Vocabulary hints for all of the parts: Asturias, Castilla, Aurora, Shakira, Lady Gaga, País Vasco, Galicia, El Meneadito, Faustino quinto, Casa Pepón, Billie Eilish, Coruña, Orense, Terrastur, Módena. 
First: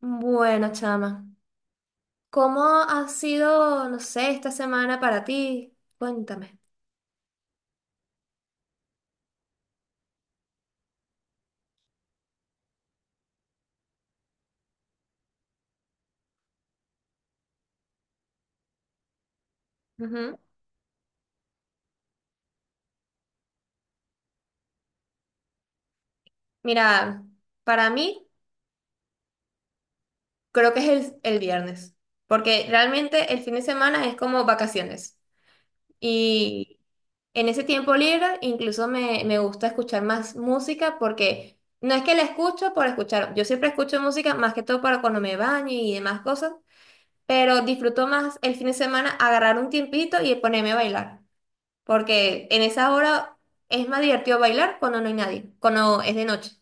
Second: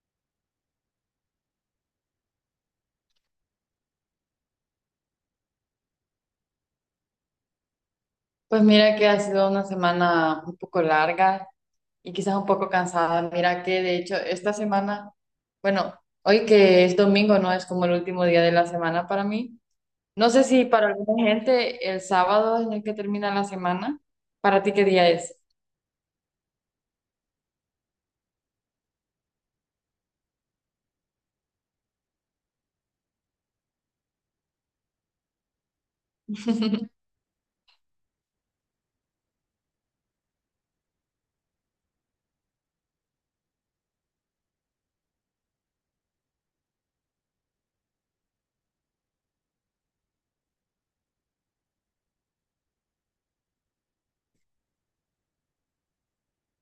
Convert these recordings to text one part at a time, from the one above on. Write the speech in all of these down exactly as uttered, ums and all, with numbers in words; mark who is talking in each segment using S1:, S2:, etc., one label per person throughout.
S1: Bueno, chama, ¿cómo ha sido, no sé, esta semana para ti? Cuéntame.
S2: Pues mira que ha sido una semana un poco larga y quizás un poco cansada. Mira que de hecho esta semana, bueno, hoy que es domingo, no es como el último día de la semana para mí. No
S1: Ujú.
S2: sé si para alguna gente el sábado es el que termina la semana. ¿Para ti qué día es?
S1: Mira, para mí creo que es el, el viernes, porque realmente el fin de semana es como vacaciones. Y en ese tiempo libre incluso me, me gusta escuchar más música porque no es que la escucho por escuchar, yo siempre escucho música más que todo para cuando me baño y demás cosas, pero disfruto más el fin de semana agarrar un tiempito y ponerme a bailar. Porque en esa hora es más divertido bailar cuando no hay nadie, cuando es de noche.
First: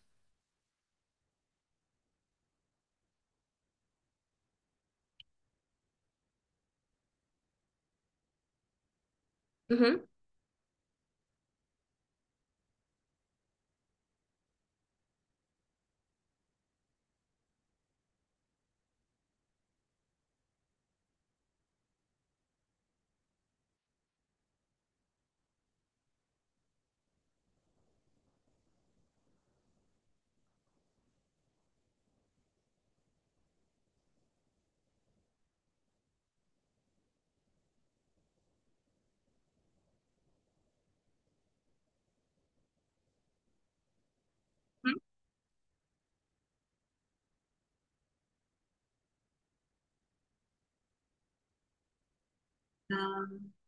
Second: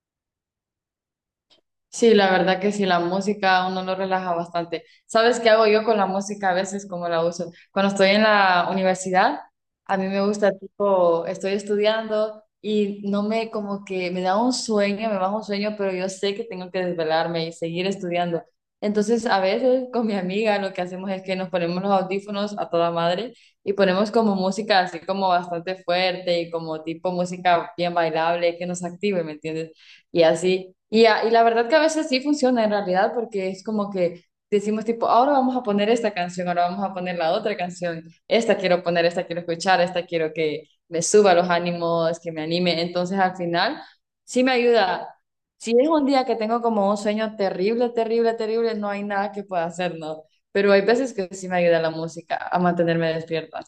S2: Sí, la verdad que sí, la música a uno lo relaja bastante. ¿Sabes qué hago yo con la música a veces, cómo la uso? Cuando estoy en la universidad, a mí
S1: Ujú.
S2: me gusta, tipo, estoy estudiando y no me, como que me da un sueño, me baja un sueño, pero yo sé que tengo que desvelarme y seguir estudiando. Entonces, a veces con mi amiga lo que hacemos es que nos ponemos los audífonos a toda madre y ponemos como música así como bastante fuerte y como tipo música bien bailable que nos active, ¿me entiendes? Y así. Y, a- y la verdad que a veces sí funciona en realidad porque es como que decimos tipo, ahora vamos a poner esta canción, ahora vamos a poner la otra canción, esta quiero poner, esta quiero escuchar, esta quiero que me suba los ánimos, que me anime. Entonces al final sí me ayuda. Si es un día que tengo como un sueño terrible, terrible, terrible, no hay nada que pueda hacer, ¿no? Pero hay veces que sí me ayuda la música a mantenerme
S1: Ah.
S2: despierta.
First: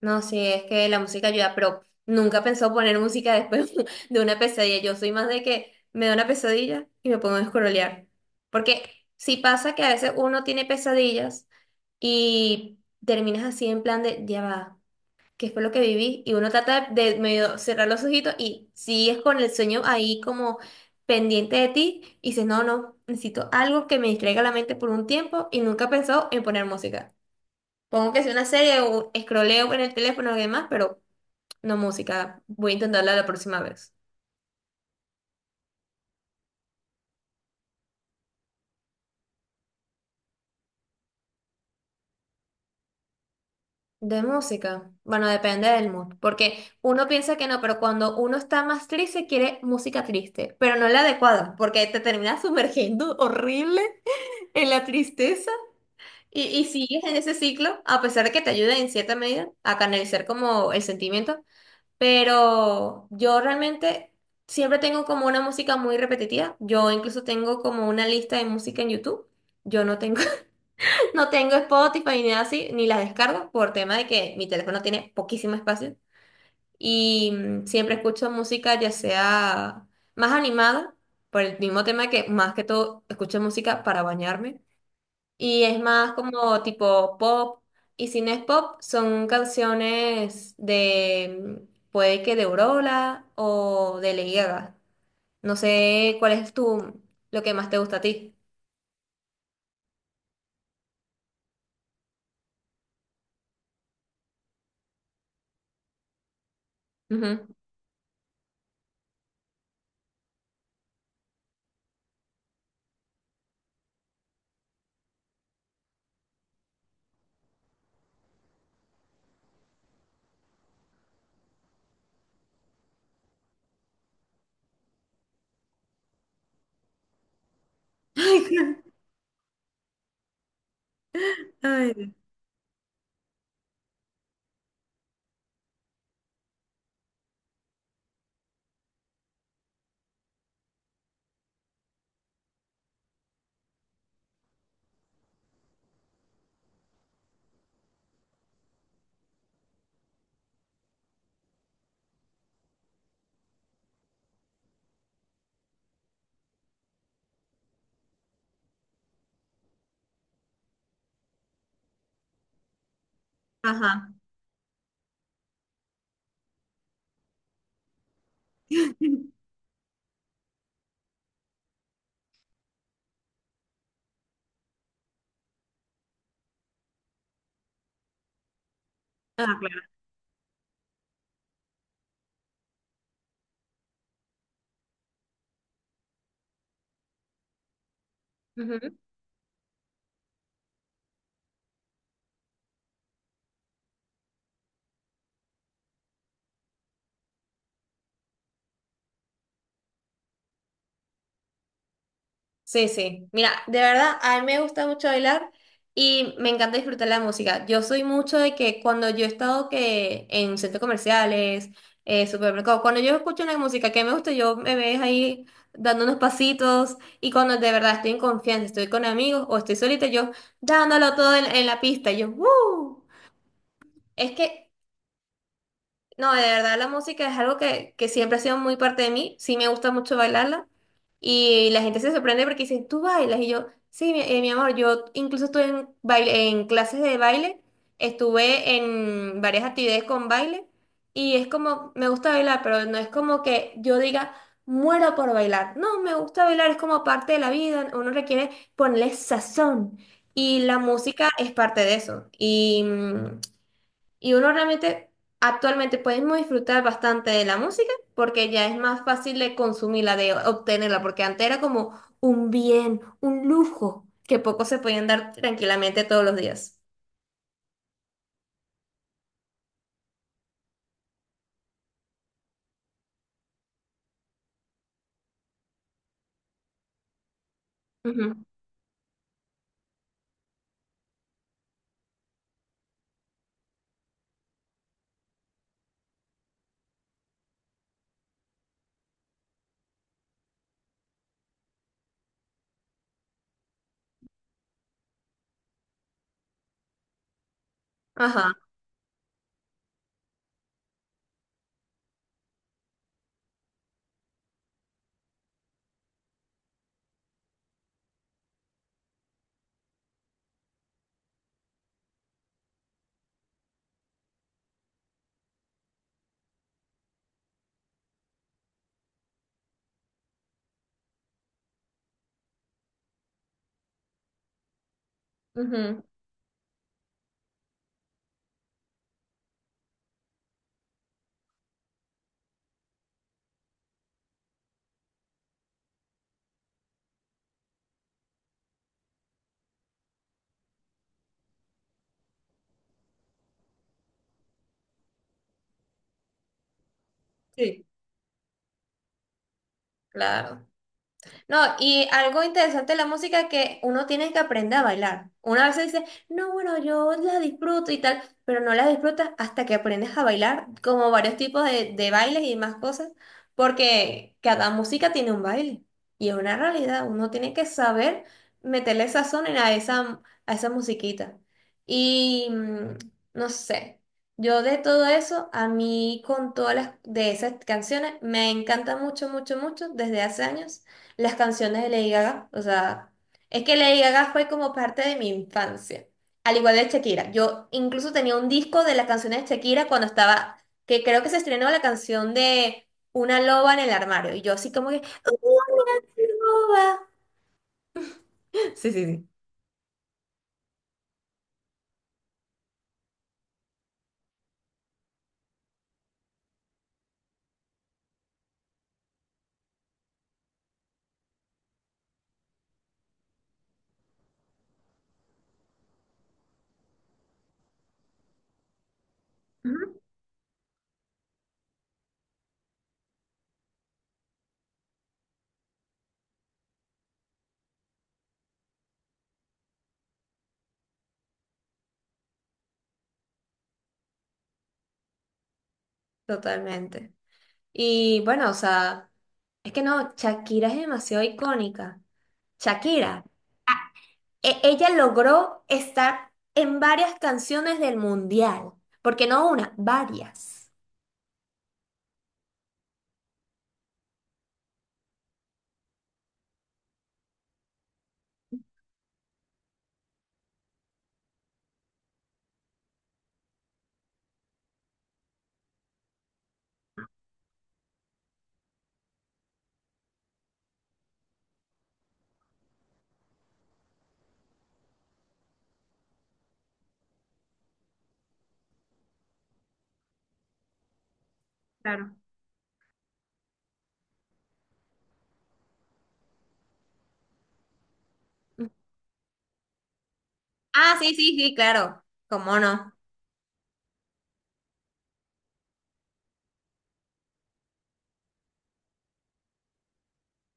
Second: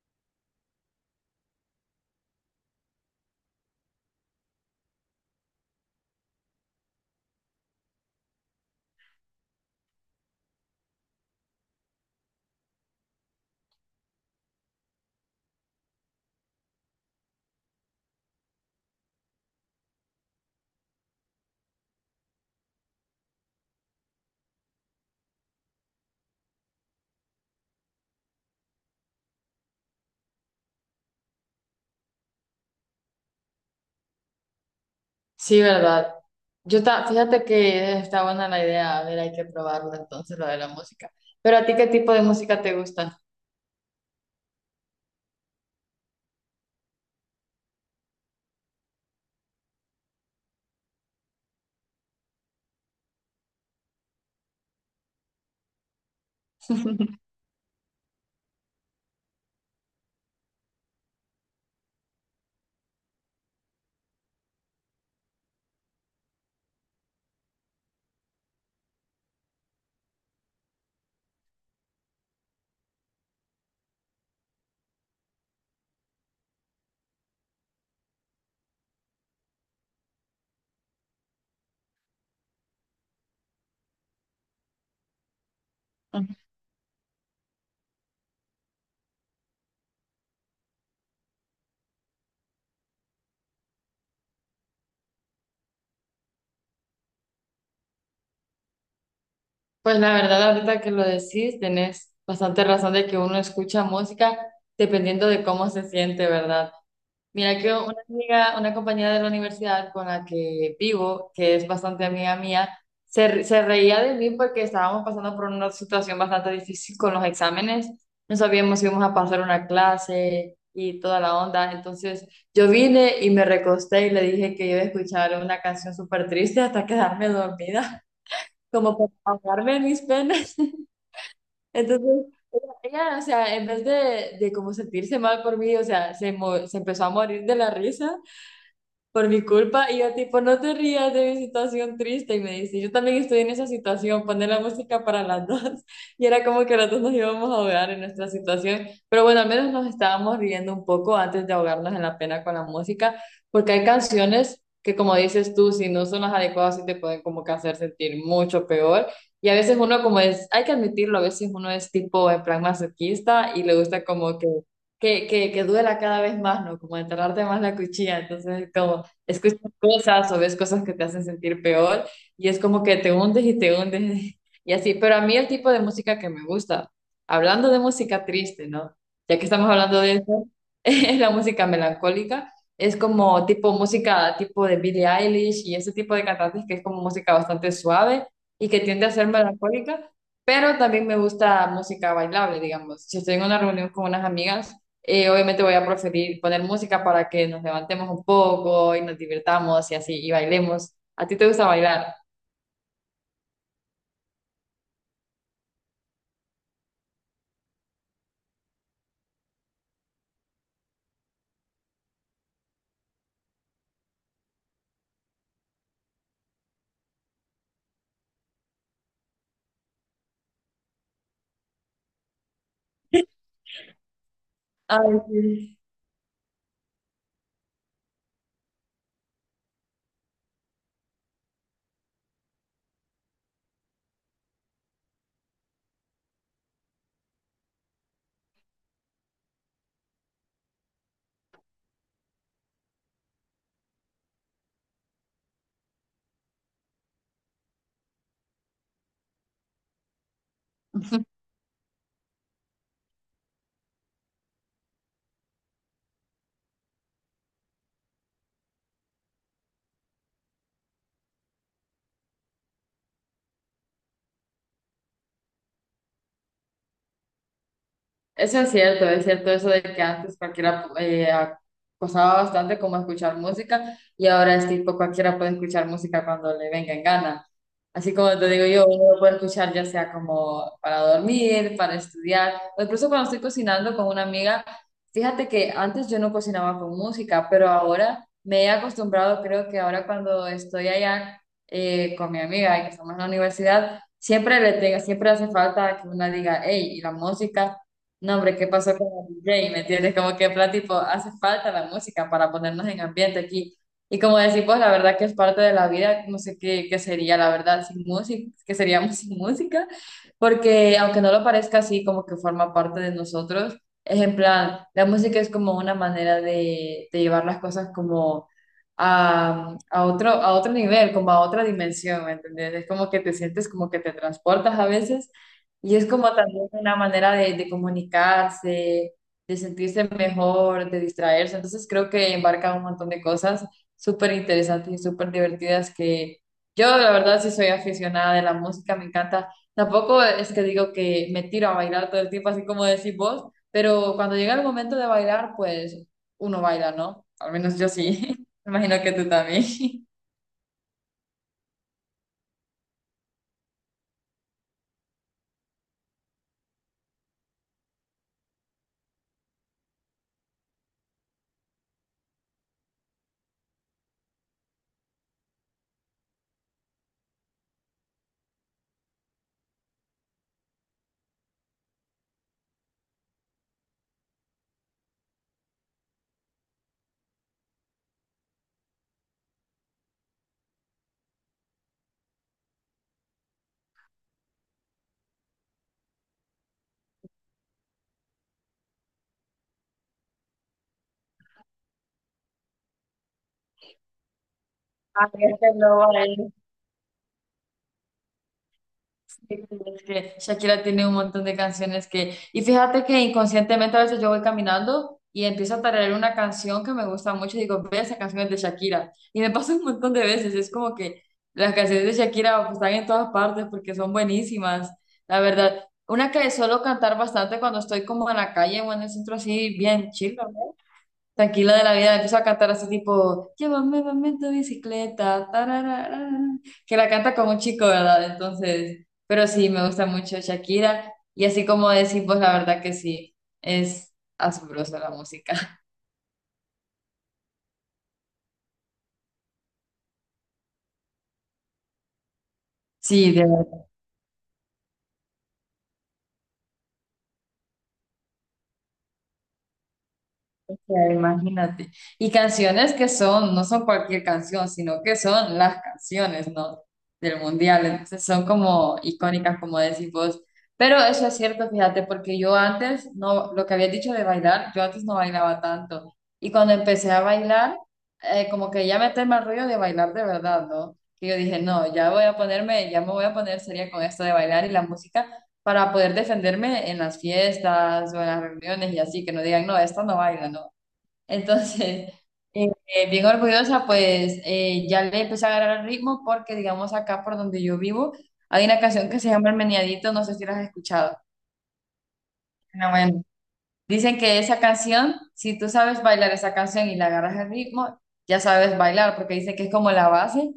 S1: No, sí, es que la música ayuda, pero nunca pensó poner música después de una pesadilla. Yo soy más de que me da una pesadilla y me pongo a escrolear. Porque sí pasa que a veces uno tiene pesadillas y terminas así en plan de, ya va. Que fue lo que viví, y uno trata de medio cerrar los ojitos y sigues con el sueño ahí como pendiente de ti y dices, no, no, necesito algo que me distraiga la mente por un tiempo y nunca he pensado en poner música. Pongo que sea una serie o escroleo en el teléfono y demás, pero no música. Voy a intentarla la próxima vez.
S2: Sí, ¿verdad? Yo ta- fíjate que está buena la idea, a ver, hay que probarlo entonces lo de la música. Pero a ti, ¿qué tipo de música te gusta?
S1: De música. Bueno, depende del mood, porque uno piensa que no, pero cuando uno está más triste quiere música triste, pero no la adecuada, porque te terminas sumergiendo horrible en la tristeza. Y, y sigues en ese ciclo, a pesar de que te ayuda en cierta medida a canalizar como el sentimiento, pero yo realmente siempre tengo como una música muy repetitiva. Yo incluso tengo como una lista de música en YouTube. Yo no tengo, no tengo Spotify ni nada así, ni las descargo por tema de que mi teléfono tiene poquísimo espacio. Y mm, siempre escucho música ya sea más animada, por el mismo tema que más que todo escucho música para bañarme y es más como tipo pop. Y si no es pop, son canciones de, mm, puede que de Aurora o de Lady Gaga. No sé cuál es tu, lo que más te gusta a ti.
S2: Pues la verdad, ahorita que lo decís, tenés bastante razón de que uno escucha música dependiendo de cómo se siente, ¿verdad?
S1: Ujú.
S2: Mira que una amiga, una compañera de la universidad con la que vivo, que es bastante amiga mía, se, re- se reía de mí porque estábamos pasando por una situación bastante difícil con los exámenes. No sabíamos si íbamos a pasar una clase y toda la onda. Entonces yo vine y me recosté y le dije que iba a escuchar una canción súper triste hasta quedarme dormida, como para ahogarme en mis penas.
S1: Ay,
S2: Entonces ella, o sea, en vez de, de como sentirse mal por mí, o sea, se, mo- se empezó a morir de la risa por mi culpa. Y yo tipo, no te rías de mi situación triste. Y me dice, yo también estoy en esa situación, poner la música para las dos. Y era como que las dos nos íbamos a ahogar en nuestra situación. Pero bueno, al menos nos estábamos riendo un poco antes de ahogarnos en la pena con la música, porque hay canciones que como dices tú, si no son las adecuadas, sí te pueden como que hacer sentir mucho peor. Y a veces uno como es, hay que admitirlo, a veces uno es tipo en plan masoquista y le gusta
S1: ajá.
S2: como que que, que, que duela cada vez más, ¿no? Como enterrarte más la cuchilla. Entonces, como escuchas cosas o ves cosas que te hacen sentir peor y es como que te hundes y te hundes y así. Pero a mí el tipo de música que me gusta, hablando de música triste, ¿no? Ya que estamos hablando de eso, es la música melancólica. Es como tipo música tipo de Billie Eilish y ese tipo de cantantes que es como música bastante suave y que
S1: Ajá.
S2: tiende a ser melancólica, pero también me gusta música bailable, digamos. Si estoy en una reunión con unas amigas, eh, obviamente voy a preferir poner música para que nos levantemos un poco y nos divirtamos y así, y bailemos. ¿A ti te gusta bailar?
S1: Sí, sí. Mira, de verdad, a mí me gusta mucho bailar y me encanta disfrutar la música. Yo soy mucho de que cuando yo he estado que en centros comerciales, eh, supermercados, cuando yo escucho una música que me gusta, yo me ves ahí dando unos pasitos y cuando de verdad estoy en confianza, estoy con amigos o estoy solita, yo dándolo todo en, en la pista, y yo, ¡uh! Es que
S2: Ay, sí.
S1: no, de verdad la música es algo que, que siempre ha sido muy parte de mí. Sí me gusta mucho bailarla. Y la gente se sorprende porque dicen, ¿tú bailas? Y yo, sí, mi, eh, mi amor, yo incluso estuve en, baile, en clases de baile, estuve en varias actividades con baile. Y es como, me gusta bailar, pero no es como que yo diga, muero por bailar. No, me gusta bailar, es como parte de la vida. Uno requiere ponerle sazón. Y la música es parte de eso. Y mm, y uno realmente actualmente podemos disfrutar bastante de la música porque ya es más fácil de consumirla, de obtenerla, porque antes era como un bien, un lujo que pocos se podían dar tranquilamente todos los días.
S2: Eso es cierto, es cierto eso de que antes cualquiera eh, acosaba bastante como escuchar música y ahora es tipo cualquiera puede escuchar música cuando le venga en gana. Así
S1: Ujú.
S2: como te digo yo, uno lo puede escuchar ya sea como para dormir, para estudiar, o incluso cuando estoy cocinando con una amiga, fíjate que antes yo no cocinaba con música, pero ahora me he acostumbrado, creo que ahora cuando estoy allá eh, con mi amiga y que estamos en la universidad, siempre le tengo, siempre hace falta que una diga, hey, y la música. No,
S1: Ajá.
S2: hombre, ¿qué pasó con el D J? ¿Me entiendes? Como que en plan, tipo, hace falta la música para ponernos en ambiente aquí. Y como decís, pues la verdad que es parte de la vida, no sé qué, qué sería, la verdad, sin música, que seríamos sin música, porque aunque no lo parezca así, como que forma parte de nosotros, es en plan, la música es como una manera de, de llevar las cosas como a, a otro, a otro nivel, como a otra dimensión, ¿me entiendes? Es como que te sientes como que te transportas a veces y
S1: Ujú.
S2: es como también una manera de, de comunicarse, de sentirse mejor, de distraerse. Entonces creo que embarca un montón de cosas súper interesantes y súper divertidas que yo la verdad sí soy aficionada de la música, me encanta. Tampoco es que digo que me tiro a bailar todo el tiempo, así como decís vos, pero cuando llega el momento de bailar, pues uno baila, ¿no? Al menos
S1: Sí,
S2: yo sí. Me imagino que tú también.
S1: claro. No, y algo interesante de la música que uno tiene que aprender a bailar. Una vez dice, no, bueno, yo la disfruto y tal, pero no la disfrutas hasta que aprendes a bailar, como varios tipos de, de bailes y más cosas, porque cada música tiene un baile y es una realidad. Uno tiene que saber meterle sazón en a esa, a esa musiquita. Y mm, no sé, yo de todo eso, a mí con todas las de esas canciones, me encanta mucho, mucho, mucho desde hace años las canciones de Lady Gaga. O sea, es que Lady Gaga fue como parte de mi infancia. Al igual de Shakira. Yo incluso tenía un disco de las canciones de Shakira cuando estaba, que creo que se estrenó la canción de Una loba en el armario. Y yo así como que,
S2: Ay, este
S1: "Una
S2: no baila.
S1: loba". Sí, sí, sí.
S2: Sí, es que Shakira tiene un montón de canciones que... Y fíjate que inconscientemente a veces yo voy caminando y empiezo a tararear una canción que me gusta mucho y digo, ve, esa canción es de Shakira. Y me pasa un montón de veces. Es como que las canciones de Shakira pues, están en todas partes porque son buenísimas, la verdad. Una que suelo cantar bastante cuando estoy como en la calle o en el centro así,
S1: Ujú.
S2: bien chill, tranquila de la vida, empiezo a cantar así tipo, llévame, mami, en tu bicicleta, tararara, que la canta como un chico, ¿verdad? Entonces, pero sí, me gusta mucho Shakira, y así como decimos, la verdad que sí, es asombrosa la música.
S1: Totalmente. Y bueno, o sea, es que no, Shakira es demasiado icónica. Shakira.
S2: Sí, de
S1: E- ella logró estar en varias canciones del mundial, porque no una, varias.
S2: sea, imagínate. Y canciones que son, no son cualquier canción, sino que son las canciones, ¿no? Del mundial. Entonces son como icónicas, como decís vos. Pero eso es cierto, fíjate, porque yo antes, no, lo que había dicho de bailar, yo antes no bailaba tanto. Y cuando empecé a bailar, eh, como que ya me tema el rollo de bailar de verdad, ¿no? Que yo dije, no, ya voy a ponerme, ya me voy a poner seria con esto de bailar y la música para poder defenderme en las fiestas o en las reuniones y así, que no digan, no, esta no baila, no. Entonces,
S1: Claro.
S2: eh, eh, bien orgullosa, pues eh, ya le empecé a agarrar el ritmo porque, digamos, acá por donde yo vivo, hay una canción que se llama El Meneadito, no sé si la has
S1: Ah, sí,
S2: escuchado.
S1: sí, sí, claro. ¿Cómo
S2: No,
S1: no?
S2: bueno. Dicen que esa canción, si tú sabes bailar esa canción y le agarras el ritmo, ya sabes bailar, porque dice que es como la base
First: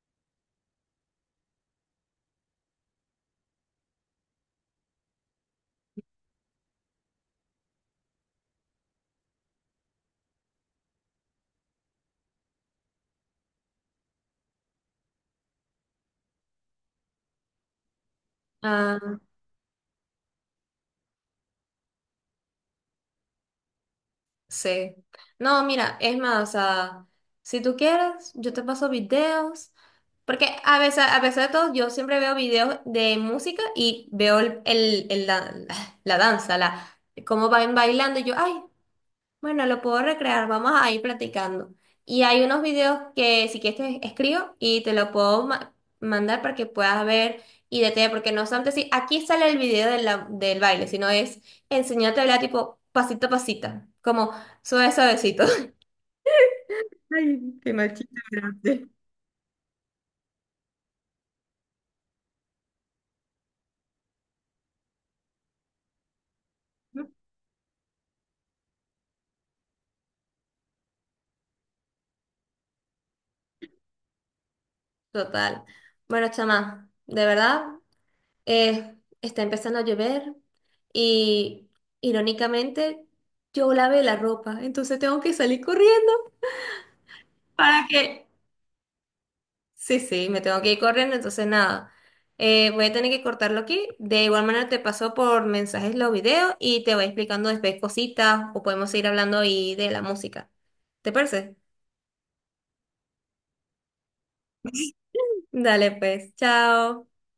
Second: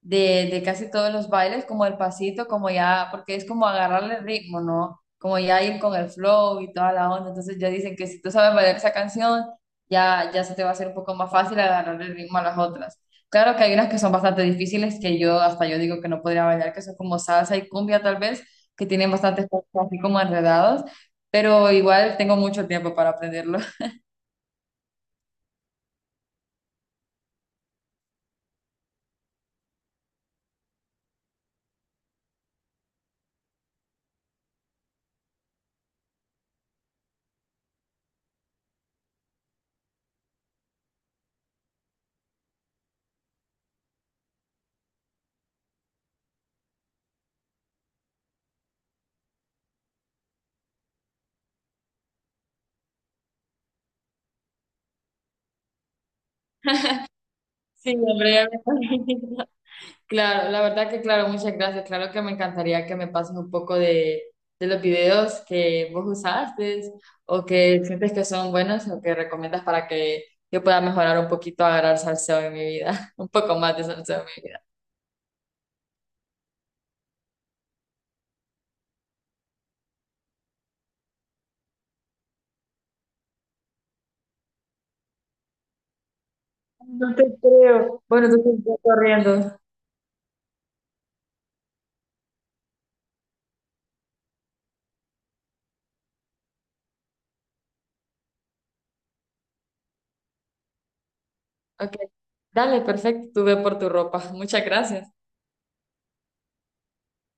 S2: de, de casi todos los bailes, como el pasito, como ya, porque es como agarrarle el ritmo, ¿no? Como ya ir con el flow y toda la onda. Entonces ya dicen que si tú sabes bailar esa canción, ya, ya se te va a hacer un poco más fácil agarrar el ritmo a las otras. Claro que hay unas que son bastante difíciles que yo, hasta yo digo que no podría bailar, que son como salsa y cumbia tal vez, que tienen
S1: Ah,
S2: bastantes puntos así como enredados, pero igual tengo mucho tiempo para aprenderlo.
S1: sí. No, mira, es más, o sea, si tú quieres, yo te paso videos. Porque a veces, a pesar de todo, yo siempre veo videos de música y veo el, el- el dan- la, la danza, la, cómo van bailando. Y yo, ay, bueno, lo puedo recrear, vamos a ir platicando. Y hay unos videos que si quieres te escribo y te lo puedo ma- mandar para que puedas ver y detallar, porque no solamente si aquí sale el video de la- del baile, sino es enseñarte a bailar tipo pasito a pasito, como suave suavecito. Ay, qué
S2: Sí,
S1: machista
S2: hombre, ya me
S1: grande.
S2: imagino. Claro, la verdad que claro, muchas gracias. Claro que me encantaría que me pases un poco de, de los videos que vos usaste o que sientes que son buenos o que recomiendas para que yo pueda mejorar un poquito, agarrar salseo en mi vida, un poco más de salseo en mi vida.
S1: Total. Bueno, chama, de verdad, eh, está empezando a llover y irónicamente yo lavé la ropa, entonces tengo que salir corriendo.
S2: No te
S1: Para
S2: creo.
S1: que,
S2: Bueno, entonces estoy corriendo.
S1: sí, sí, me tengo que ir corriendo, entonces nada, Eh, voy a tener que cortarlo aquí. De igual manera te paso por mensajes los videos y te voy explicando después cositas o podemos seguir hablando ahí de la música. ¿Te parece?
S2: Ok, dale, perfecto, tú ve por tu ropa. Muchas gracias.
S1: Dale pues, chao.